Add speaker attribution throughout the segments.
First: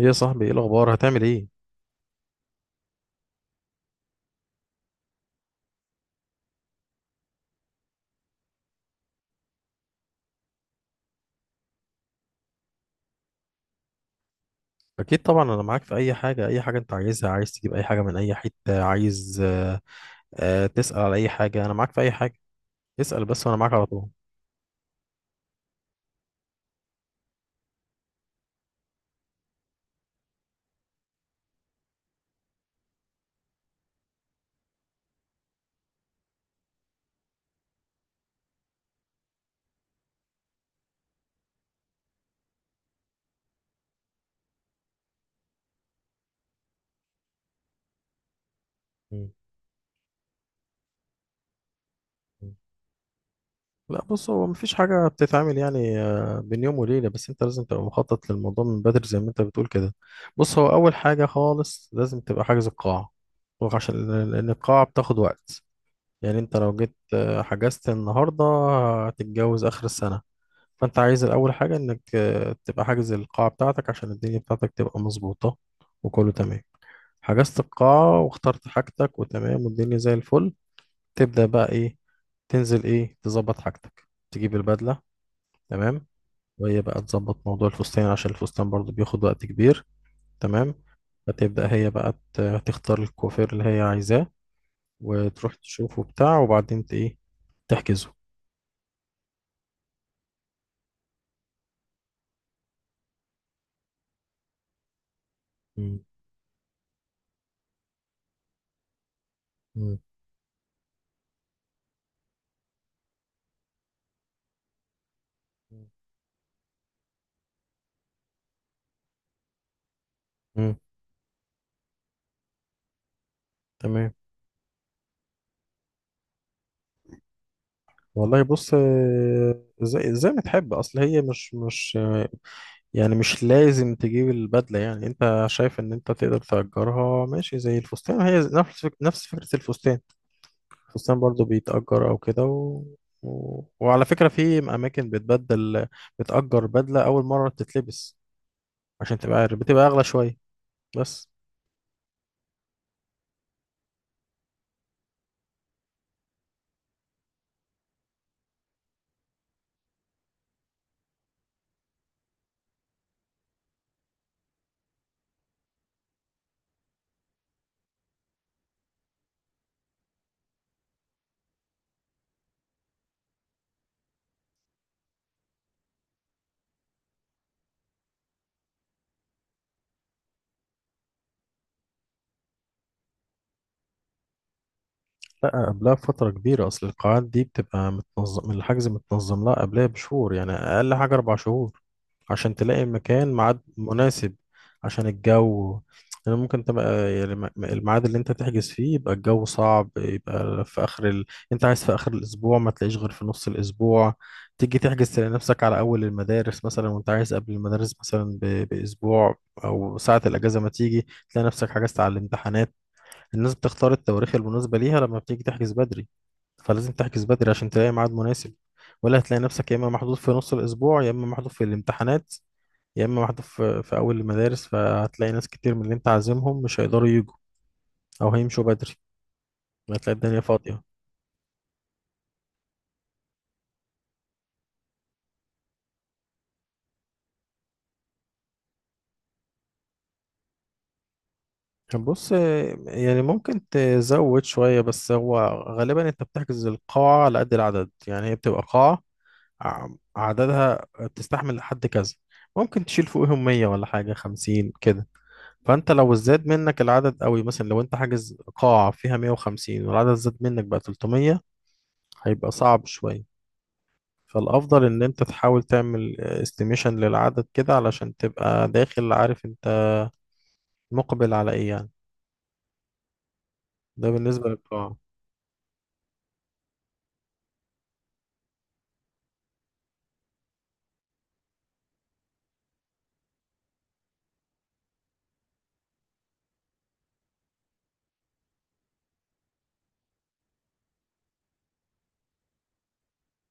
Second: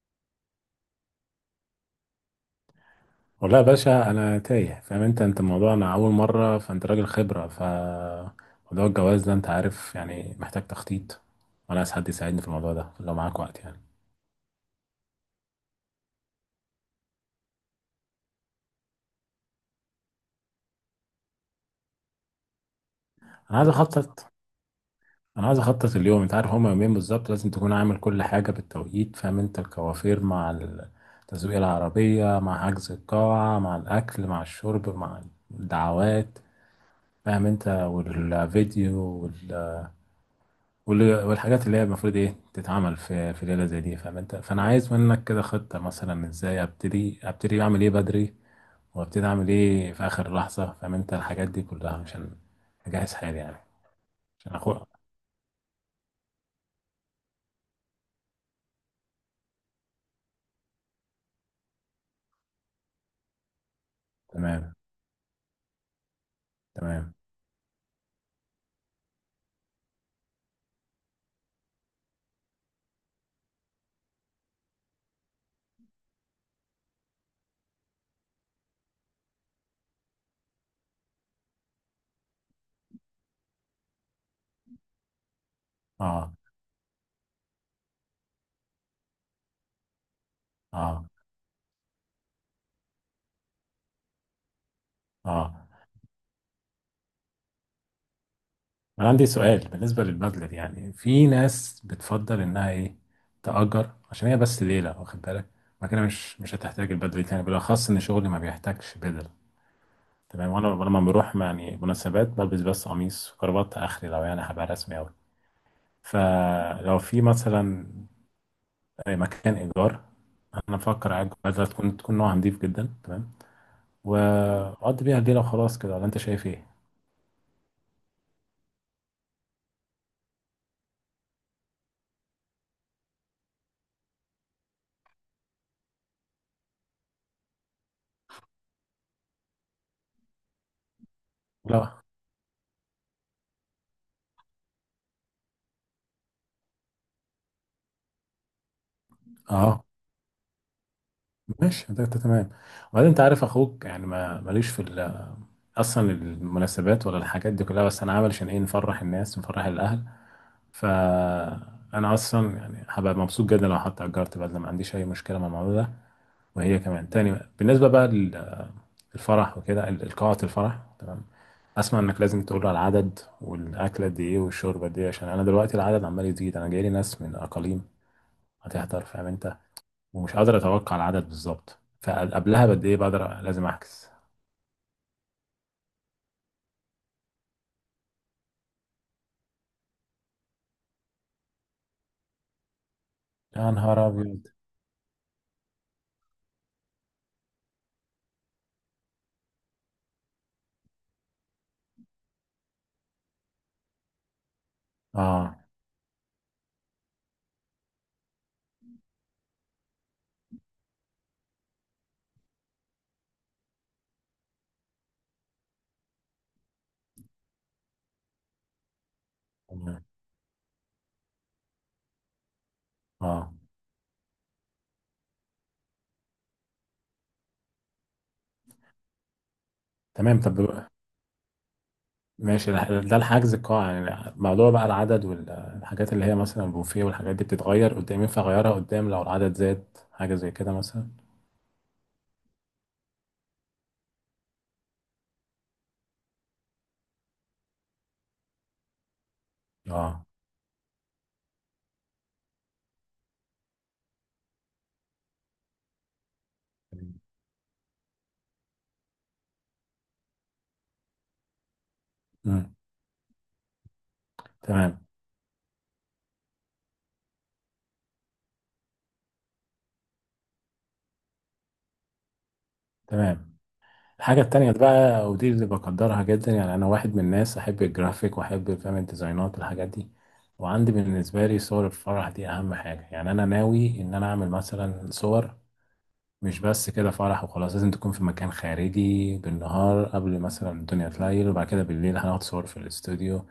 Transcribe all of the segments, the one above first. Speaker 1: ايه يا صاحبي، ايه الاخبار؟ هتعمل ايه؟
Speaker 2: والله يا باشا، انا تايه. فاهم انت الموضوع؟ انا اول مره. فانت راجل خبره موضوع الجواز ده. انت عارف يعني، محتاج تخطيط. وانا عايز حد يساعدني في الموضوع ده لو معاك وقت يعني.
Speaker 1: اكيد طبعا، انا معاك في اي حاجه، اي حاجه انت عايزها، عايز تجيب اي حاجه من اي حته عايز تسال على اي حاجه، انا معاك في اي حاجه، اسال بس وانا
Speaker 2: انا عايز
Speaker 1: معاك على طول.
Speaker 2: اخطط انا عايز اخطط اليوم. انت عارف هما يومين بالظبط، لازم تكون عامل كل حاجه بالتوقيت. فاهم انت؟ الكوافير مع تزويق العربيه، مع حجز القاعه، مع الاكل، مع الشرب، مع الدعوات. فاهم انت؟ والفيديو والحاجات اللي هي المفروض ايه تتعمل في ليله زي دي. فاهم انت؟ فانا عايز منك كده خطه، مثلا ازاي ابتدي اعمل ايه بدري، وابتدي
Speaker 1: مم.
Speaker 2: اعمل ايه في اخر لحظه. فاهم انت؟ الحاجات دي كلها عشان
Speaker 1: مم.
Speaker 2: اجهز حالي يعني.
Speaker 1: لا بص، هو
Speaker 2: عشان اخو
Speaker 1: مفيش حاجه بتتعمل يعني بين يوم وليله، بس انت لازم تبقى مخطط للموضوع من بدري زي ما انت بتقول كده. بص، هو اول حاجه خالص لازم تبقى حاجز القاعه، وعشان لان
Speaker 2: تمام،
Speaker 1: القاعه بتاخد وقت، يعني انت لو جيت
Speaker 2: تمام،
Speaker 1: حجزت النهارده هتتجوز اخر السنه. فانت عايز الاول حاجه انك تبقى حاجز القاعه بتاعتك عشان الدنيا بتاعتك تبقى مظبوطه وكله تمام. حجزت القاعه واخترت حاجتك وتمام والدنيا زي الفل، تبدا بقى ايه؟ تنزل ايه؟ تظبط حاجتك، تجيب البدله، تمام.
Speaker 2: اه،
Speaker 1: وهي بقى تظبط موضوع الفستان عشان الفستان برضو بياخد وقت كبير، تمام.
Speaker 2: اه،
Speaker 1: فتبدا هي بقى ت- تختار الكوافير اللي هي عايزاه وتروح
Speaker 2: اه.
Speaker 1: تشوفه بتاع، وبعدين ايه، تحجزه.
Speaker 2: انا عندي سؤال بالنسبه للبدله دي. يعني في ناس بتفضل انها ايه، تأجر. عشان هي بس ليله، واخد بالك؟ ما
Speaker 1: مم.
Speaker 2: كده مش هتحتاج البدله دي تاني، بالاخص ان شغلي ما بيحتاجش بدل.
Speaker 1: مم.
Speaker 2: تمام. وانا لما بروح يعني مناسبات، بلبس بس قميص وكرافات اخري لو يعني هبقى رسمي اوي. فلو في مثلا مكان ايجار،
Speaker 1: مم.
Speaker 2: انا بفكر اجر بدله تكون نوعها نضيف جدا. تمام.
Speaker 1: تمام.
Speaker 2: واقضي بيها الليله وخلاص كده. ولا انت شايف ايه؟
Speaker 1: والله بص، زي ما تحب، اصل هي مش يعني مش لازم تجيب البدله، يعني انت شايف ان انت تقدر تأجرها، ماشي زي الفستان، هي نفس فكره الفستان، الفستان برضو
Speaker 2: لا،
Speaker 1: بيتأجر او كده وعلى فكره في اماكن بتبدل، بتأجر بدله اول مره بتتلبس عشان تبقى عارف
Speaker 2: اه،
Speaker 1: بتبقى اغلى شويه بس.
Speaker 2: ماشي. ده تمام. وبعدين انت عارف اخوك يعني، ما ماليش في اصلا المناسبات ولا الحاجات دي كلها. بس انا عامل عشان ايه، نفرح الناس، نفرح الاهل. ف انا اصلا يعني هبقى مبسوط جدا لو حتى اجرت بدله. ما عنديش اي مشكله مع الموضوع ده، وهي كمان تاني. بالنسبة بقى للفرح وكده، القاعة الفرح تمام. أسمع إنك لازم تقول على العدد، والأكلة دي إيه، والشوربة دي إيه، عشان أنا دلوقتي العدد عمال يزيد. أنا جايلي ناس من أقاليم هتحضر، فاهم أنت؟ ومش قادر أتوقع العدد بالظبط. فقبلها بقد إيه بقدر لازم أحجز؟
Speaker 1: لا قبلها بفترة كبيرة، أصل القاعات دي بتبقى متنظم الحجز، متنظم لها قبلها بشهور، يعني أقل حاجة 4 شهور عشان تلاقي مكان ميعاد
Speaker 2: يا نهار
Speaker 1: مناسب.
Speaker 2: أبيض.
Speaker 1: عشان الجو، يعني ممكن تبقى يعني الميعاد اللي أنت تحجز فيه يبقى الجو صعب يبقى في آخر ال... أنت عايز في آخر الأسبوع ما تلاقيش غير في نص الأسبوع، تيجي تحجز تلاقي
Speaker 2: آه،
Speaker 1: نفسك على أول المدارس مثلا، وأنت عايز قبل المدارس مثلا بأسبوع، أو ساعة الأجازة ما تيجي تلاقي نفسك حجزت على الامتحانات. الناس بتختار التواريخ المناسبة ليها لما بتيجي تحجز بدري، فلازم تحجز بدري عشان تلاقي ميعاد مناسب، ولا هتلاقي نفسك يا إما
Speaker 2: تمام.
Speaker 1: محظوظ في نص الأسبوع، يا إما محظوظ في الامتحانات، يا إما محظوظ
Speaker 2: آه،
Speaker 1: في أول المدارس، فهتلاقي ناس كتير من اللي أنت عازمهم مش هيقدروا يجوا أو هيمشوا بدري، هتلاقي الدنيا
Speaker 2: تمام. طب
Speaker 1: فاضية.
Speaker 2: ماشي. ده الحجز القاعة يعني. موضوع بقى العدد والحاجات اللي هي مثلا البوفيه والحاجات دي بتتغير قدام. ينفع أغيرها قدام لو العدد زاد، حاجة زي كده مثلا؟
Speaker 1: بص، يعني ممكن تزود شوية، بس هو غالبا أنت بتحجز القاعة على قد العدد، يعني هي بتبقى قاعة ع-
Speaker 2: اه.
Speaker 1: عددها تستحمل لحد كذا، ممكن تشيل فوقهم 100 ولا حاجة 50 كده. فانت لو زاد منك العدد قوي، مثلا لو انت حاجز قاعة فيها 150 والعدد زاد منك بقى 300، هيبقى
Speaker 2: مم.
Speaker 1: صعب شوية. فالافضل
Speaker 2: تمام،
Speaker 1: ان انت تحاول تعمل استيميشن للعدد كده علشان تبقى داخل عارف انت مقبل على ايه يعني.
Speaker 2: تمام.
Speaker 1: ده
Speaker 2: الحاجة
Speaker 1: بالنسبة
Speaker 2: التانية
Speaker 1: للقاعة.
Speaker 2: بقى ودي اللي بقدرها جدا. يعني أنا واحد من الناس أحب الجرافيك وأحب فاهم الديزاينات، الحاجات دي. وعندي بالنسبة لي صور الفرح دي أهم حاجة. يعني أنا ناوي إن أنا أعمل مثلا صور مش بس كده فرح وخلاص. لازم تكون في مكان خارجي بالنهار قبل مثلا الدنيا تليل، وبعد كده بالليل هناخد صور في الاستوديو.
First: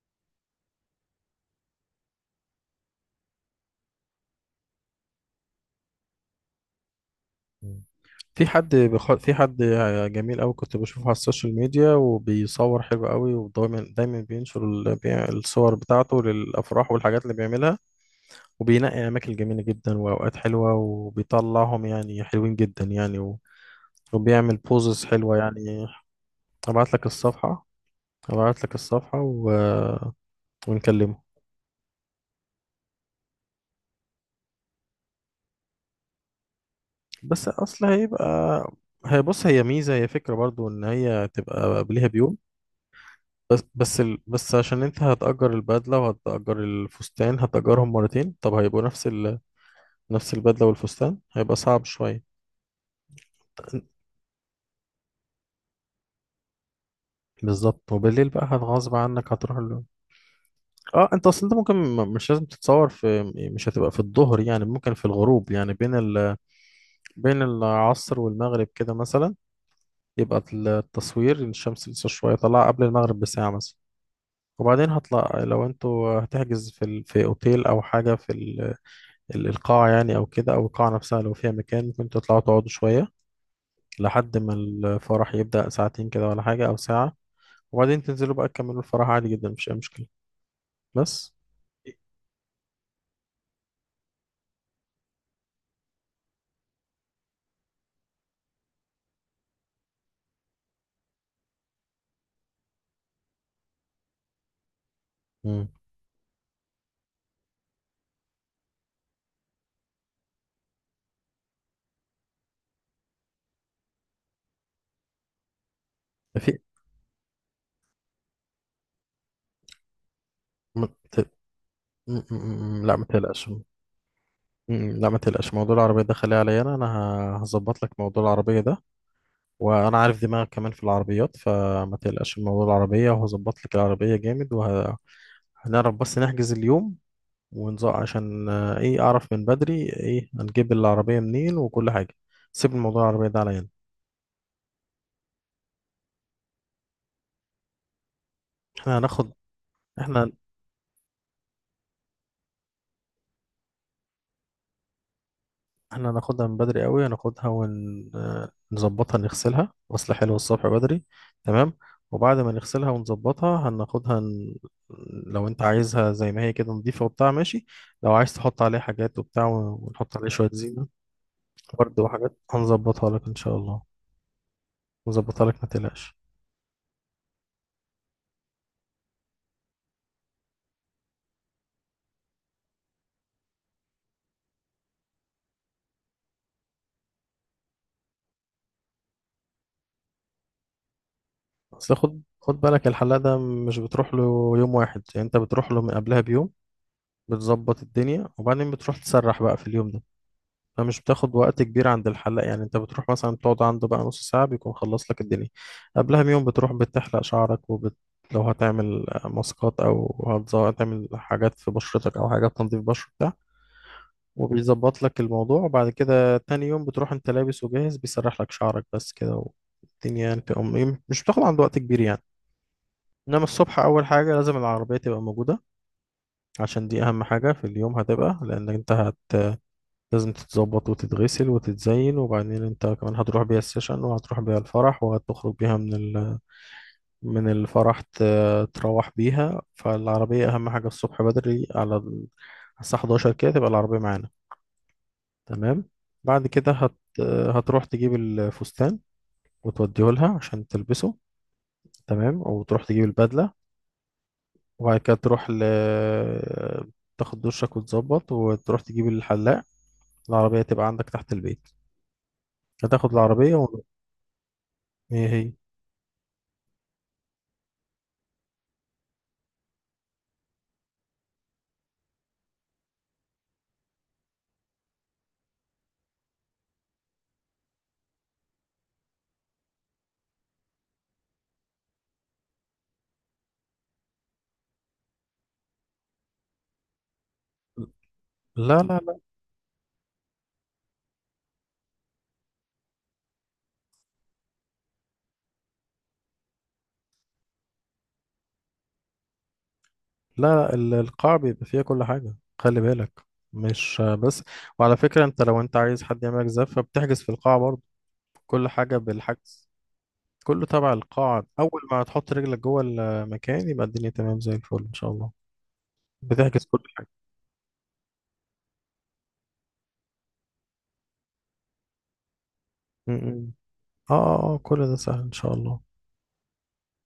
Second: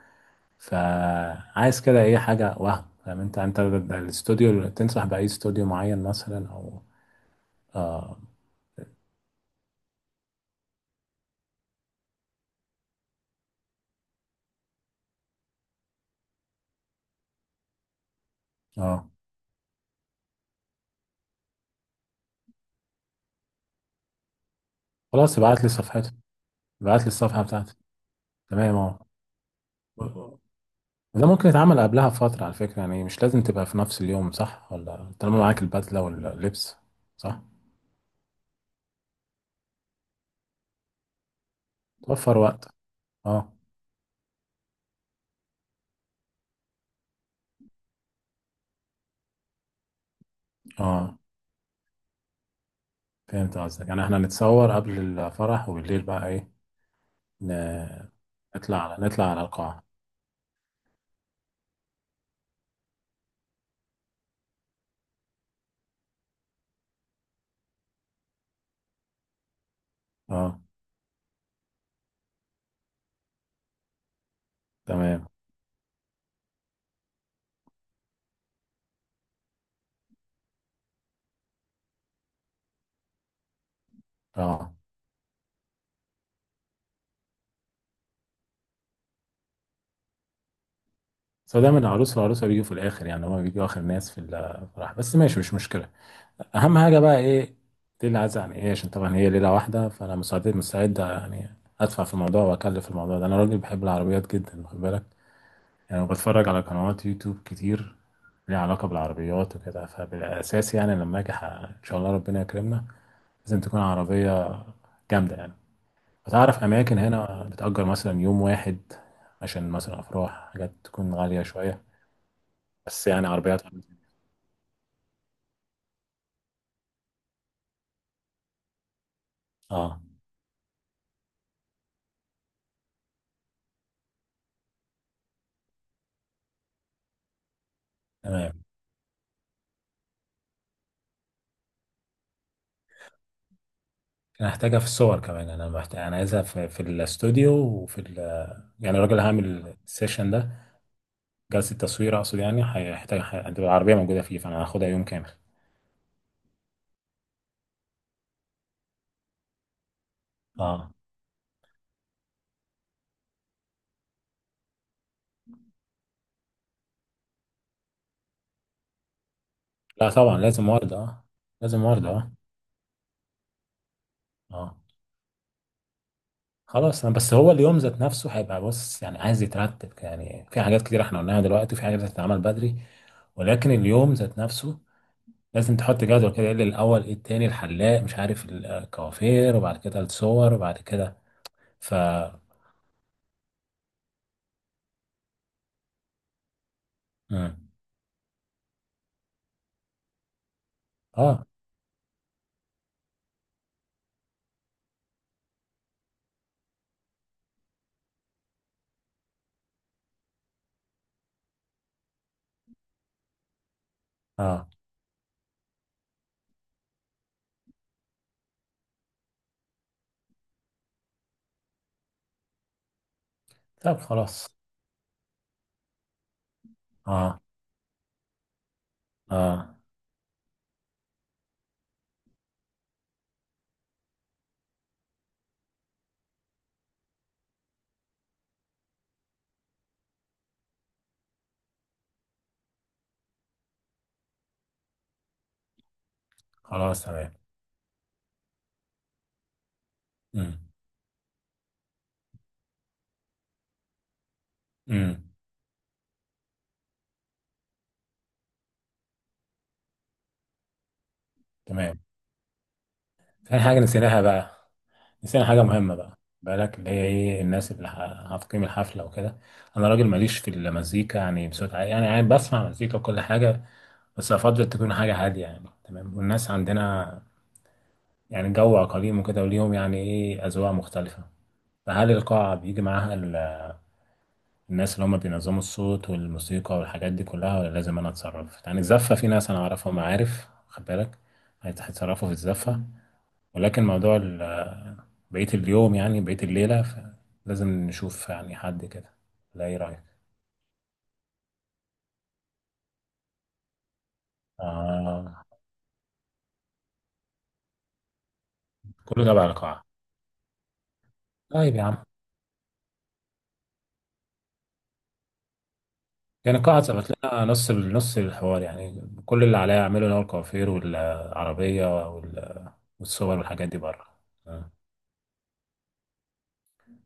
Speaker 2: فعايز كده أي حاجة، وهم فاهم أنت ده الاستوديو. تنصح بأي استوديو معين مثلا أو؟
Speaker 1: مم.
Speaker 2: آه،
Speaker 1: في حد جميل قوي كنت بشوفه على السوشيال ميديا وبيصور حلو قوي، ودايما دايما بينشر الصور بتاعته للافراح والحاجات اللي بيعملها، وبينقي
Speaker 2: آه.
Speaker 1: أماكن جميلة جدا وأوقات حلوة وبيطلعهم يعني حلوين جدا يعني وبيعمل بوزز حلوة
Speaker 2: خلاص،
Speaker 1: يعني. أبعت
Speaker 2: ابعت
Speaker 1: لك
Speaker 2: لي الصفحة
Speaker 1: الصفحة.
Speaker 2: بتاعته.
Speaker 1: أبعت لك
Speaker 2: تمام اهو.
Speaker 1: الصفحة
Speaker 2: آه.
Speaker 1: ونكلمه.
Speaker 2: ده ممكن يتعمل قبلها بفترة على فكرة، يعني مش لازم تبقى في نفس اليوم، صح؟ ولا طالما معاك البدلة واللبس، صح؟
Speaker 1: بس أصل هيبقى هي بص، هي ميزة، هي فكرة برضو إن هي تبقى قبلها بيوم،
Speaker 2: توفر وقت. اه،
Speaker 1: بس عشان أنت هتأجر البدلة وهتأجر الفستان هتأجرهم مرتين، طب هيبقوا نفس البدلة
Speaker 2: اه.
Speaker 1: والفستان، هيبقى صعب شوية.
Speaker 2: فهمت قصدك. يعني احنا نتصور قبل الفرح، وبالليل بقى ايه،
Speaker 1: بالظبط،
Speaker 2: ن-
Speaker 1: وبالليل بقى
Speaker 2: نطلع
Speaker 1: هتغصب
Speaker 2: على نطلع
Speaker 1: عنك
Speaker 2: على
Speaker 1: هتروح له.
Speaker 2: القاعة.
Speaker 1: اه، انت اصل انت ممكن مش لازم تتصور في، مش هتبقى في الظهر يعني، ممكن في الغروب يعني بين العصر والمغرب كده مثلا، يبقى
Speaker 2: اه،
Speaker 1: التصوير الشمس لسه شوية طالعة قبل المغرب بساعة مثلا. وبعدين
Speaker 2: تمام،
Speaker 1: هطلع لو انتوا هتحجز في في اوتيل او حاجة في القاعة يعني او كده، او القاعة نفسها لو فيها مكان ممكن تطلعوا تقعدوا شوية لحد ما
Speaker 2: اه.
Speaker 1: الفرح يبدأ، ساعتين كده ولا حاجة او ساعة، وبعدين تنزلوا بقى تكملوا الفرح عادي جدا، مفيش اي مشكلة بس.
Speaker 2: بس هو دايما العروس والعروسة بيجوا في الآخر. يعني هما بيجوا آخر ناس في الفرح، بس ماشي، مش مشكلة. اهم حاجه بقى ايه، ليله عايزه يعني ايه. عشان طبعا هي ليله واحده، فانا مستعد يعني ادفع في الموضوع واكلف في الموضوع ده. انا راجل بحب العربيات جدا، واخد بالك؟
Speaker 1: مم.
Speaker 2: يعني بتفرج على قنوات يوتيوب كتير ليها علاقه بالعربيات وكده. فبالاساس يعني لما اجي ان شاء الله ربنا يكرمنا، لازم تكون عربيه جامده يعني. فتعرف اماكن هنا بتأجر مثلا يوم واحد، عشان مثلا افراح، حاجات تكون
Speaker 1: في
Speaker 2: غاليه شويه
Speaker 1: م- م- م- لا، ما
Speaker 2: بس، يعني
Speaker 1: تقلقش.
Speaker 2: عربيات.
Speaker 1: لا، ما تقلقش، موضوع العربية ده خليه عليا، أنا هظبط لك موضوع العربية ده، وأنا
Speaker 2: اه،
Speaker 1: عارف دماغك كمان في العربيات، فما تقلقش من موضوع العربية، وهظبط لك العربية جامد، وهنعرف بس نحجز اليوم ونزق عشان
Speaker 2: تمام.
Speaker 1: إيه، أعرف من بدري إيه هنجيب العربية منين وكل حاجة. سيب الموضوع العربية ده عليا أنا.
Speaker 2: انا هحتاجها في الصور كمان. انا محتاج، انا عايزها في الاستوديو
Speaker 1: إحنا
Speaker 2: يعني الراجل اللي
Speaker 1: هناخد
Speaker 2: هعمل السيشن
Speaker 1: إحنا
Speaker 2: ده، جلسه تصوير اقصد، يعني هيحتاج هتبقى العربيه موجوده فيه. فانا هاخدها يوم كامل.
Speaker 1: احنا هناخدها من بدري قوي، هناخدها ونظبطها، نغسلها غسل حلو الصبح
Speaker 2: اه،
Speaker 1: بدري، تمام. وبعد ما نغسلها ونظبطها هناخدها لو انت عايزها زي ما هي كده نضيفة وبتاع، ماشي. لو عايز تحط عليها حاجات وبتاع،
Speaker 2: لا
Speaker 1: ونحط عليه
Speaker 2: طبعا
Speaker 1: شوية
Speaker 2: لازم
Speaker 1: زينة،
Speaker 2: ورد، اه لازم
Speaker 1: ورد
Speaker 2: ورد، اه،
Speaker 1: وحاجات هنظبطها لك ان شاء الله،
Speaker 2: اه.
Speaker 1: نظبطها لك، ما تقلقش.
Speaker 2: خلاص. انا بس هو اليوم ذات نفسه هيبقى، بص، يعني عايز يترتب. يعني في حاجات كتير احنا قلناها دلوقتي، وفي حاجات هتتعمل بدري، ولكن اليوم ذات نفسه لازم تحط جدول كده. ايه اللي الاول، ايه التاني، الحلاق، مش عارف، الكوافير، وبعد كده الصور، وبعد كده
Speaker 1: بس
Speaker 2: ف
Speaker 1: خد بالك، الحلاق ده مش بتروح له يوم واحد، يعني انت بتروح له من قبلها بيوم،
Speaker 2: مم.
Speaker 1: بتظبط الدنيا، وبعدين بتروح تسرح بقى في اليوم ده، فمش بتاخد
Speaker 2: اه،
Speaker 1: وقت كبير عند الحلاق. يعني انت بتروح مثلا تقعد عنده بقى نص ساعة بيكون خلص لك الدنيا. قبلها بيوم بتروح بتحلق شعرك لو هتعمل ماسكات او هتعمل حاجات في بشرتك او حاجات تنظيف بشرة بتاع،
Speaker 2: اه،
Speaker 1: وبيظبط لك الموضوع، وبعد كده تاني يوم بتروح انت لابس وجاهز، بيسرح لك شعرك بس كده. والدنيا يعني مش بتاخد عنده وقت كبير يعني، انما الصبح
Speaker 2: طب
Speaker 1: اول حاجة
Speaker 2: خلاص،
Speaker 1: لازم العربية تبقى موجودة، عشان دي اهم
Speaker 2: اه،
Speaker 1: حاجة في اليوم هتبقى، لان انت
Speaker 2: اه،
Speaker 1: لازم تتظبط وتتغسل وتتزين، وبعدين انت كمان هتروح بيها السيشن وهتروح بيها الفرح وهتخرج بيها من الفرح، تروح بيها، فالعربية أهم حاجة الصبح بدري الساعة 11 كده تبقى العربية معانا، تمام. بعد كده
Speaker 2: خلاص تمام.
Speaker 1: هتروح تجيب الفستان وتوديه لها
Speaker 2: امم
Speaker 1: عشان تلبسه، تمام. وتروح تجيب البدلة، وبعد كده
Speaker 2: امم
Speaker 1: تروح تاخد دشك وتظبط وتروح تجيب الحلاق، العربية تبقى عندك تحت البيت،
Speaker 2: تمام.
Speaker 1: هتاخد العربية
Speaker 2: في حاجة نسيناها بقى.
Speaker 1: ايه
Speaker 2: نسينا
Speaker 1: هي؟
Speaker 2: حاجة مهمة، بقى بالك؟ اللي هي ايه، الناس اللي هتقيم الحفلة وكده. انا راجل ماليش في المزيكا يعني بصوت عالي. يعني عادي بسمع مزيكا وكل حاجة، بس افضل تكون حاجة هادية يعني. تمام. والناس عندنا يعني جو عقليم وكده، وليهم يعني ايه، اذواق مختلفة. فهل القاعة بيجي معاها الناس اللي هم بينظموا الصوت والموسيقى والحاجات دي كلها؟ ولا لازم انا اتصرف؟
Speaker 1: لا،
Speaker 2: يعني الزفه
Speaker 1: لا،
Speaker 2: في ناس انا اعرفهم، عارف، خد بالك، هيتصرفوا في الزفه. ولكن موضوع بقيه اليوم، يعني بقيه الليله، لازم نشوف يعني حد كده. لا، ايه رايك؟
Speaker 1: لا، لا، القاع بيبقى فيها كل حاجة، خلي بالك، مش بس. وعلى فكرة، انت
Speaker 2: آه،
Speaker 1: لو انت عايز حد يعملك زفة بتحجز في القاعة برضه، كل حاجة
Speaker 2: كله تبع
Speaker 1: بالحجز،
Speaker 2: القاعه.
Speaker 1: كله تبع القاعة،
Speaker 2: طيب
Speaker 1: أول
Speaker 2: يا عم.
Speaker 1: ما تحط رجلك جوه المكان يبقى الدنيا تمام زي الفل إن شاء الله،
Speaker 2: يعني
Speaker 1: بتحجز
Speaker 2: القاعه
Speaker 1: كل حاجة.
Speaker 2: ظبط لنا نص الحوار. يعني كل اللي عليا اعمله اللي هو الكوافير والعربيه والصور
Speaker 1: م.
Speaker 2: والحاجات دي بره.
Speaker 1: اه اه،
Speaker 2: آه.
Speaker 1: كل ده سهل إن شاء الله.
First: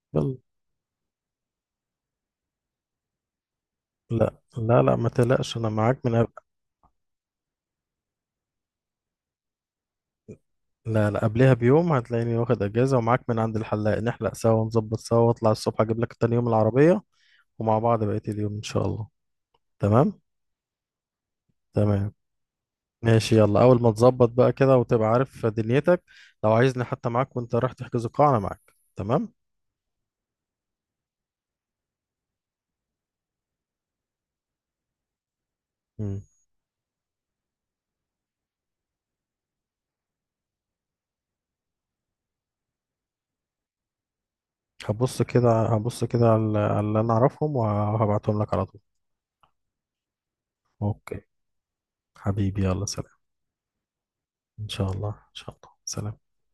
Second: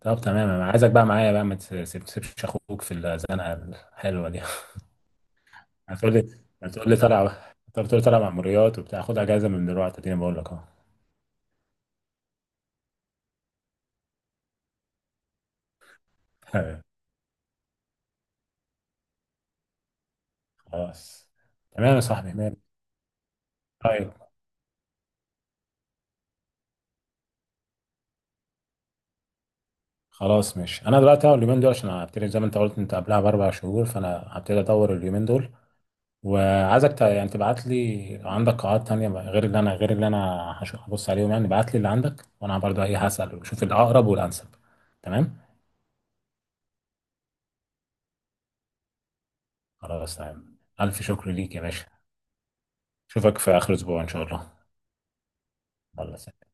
Speaker 2: طب
Speaker 1: يلا،
Speaker 2: تمام. انا عايزك بقى معايا، بقى ما تسيبش اخوك في الزنقه الحلوه
Speaker 1: لا،
Speaker 2: دي.
Speaker 1: لا، لا، ما تقلقش أنا معاك
Speaker 2: هتقول لي هتقول لي طالع، طب تقول لي طالع مأموريات وبتاع. خد اجازه من دلوقتي، اديني، بقول لك اهو.
Speaker 1: لا، لا، قبلها بيوم هتلاقيني واخد أجازة ومعاك من عند الحلاق، نحلق سوا ونظبط سوا، واطلع الصبح أجيب لك تاني يوم العربية، ومع بعض بقية اليوم إن شاء الله، تمام.
Speaker 2: خلاص تمام يا
Speaker 1: تمام
Speaker 2: صاحبي مال.
Speaker 1: ماشي، يلا، أول ما
Speaker 2: طيب،
Speaker 1: تظبط بقى كده وتبقى عارف دنيتك، لو عايزني حتى معاك وأنت رايح تحجز القاعة أنا معاك، تمام.
Speaker 2: خلاص ماشي. انا دلوقتي اهو اليومين دول عشان هبتدي زي ما انت قلت انت قبلها ب4 شهور، فانا هبتدي ادور اليومين دول.
Speaker 1: مم.
Speaker 2: وعايزك يعني تبعت لي عندك قاعات تانية بقى، غير اللي انا، هبص عليهم يعني. ابعت لي اللي عندك وانا برضه ايه هسأل واشوف الاقرب والانسب.
Speaker 1: هبص
Speaker 2: تمام.
Speaker 1: كده هبص كده على اللي أنا أعرفهم وهبعتهم لك على طول.
Speaker 2: خلاص تمام. ألف
Speaker 1: أوكي،
Speaker 2: شكر ليك يا باشا.
Speaker 1: حبيبي، يلا سلام.
Speaker 2: أشوفك في آخر أسبوع إن شاء الله.
Speaker 1: إن شاء الله، إن شاء الله،
Speaker 2: الله
Speaker 1: سلام.
Speaker 2: يسلمك.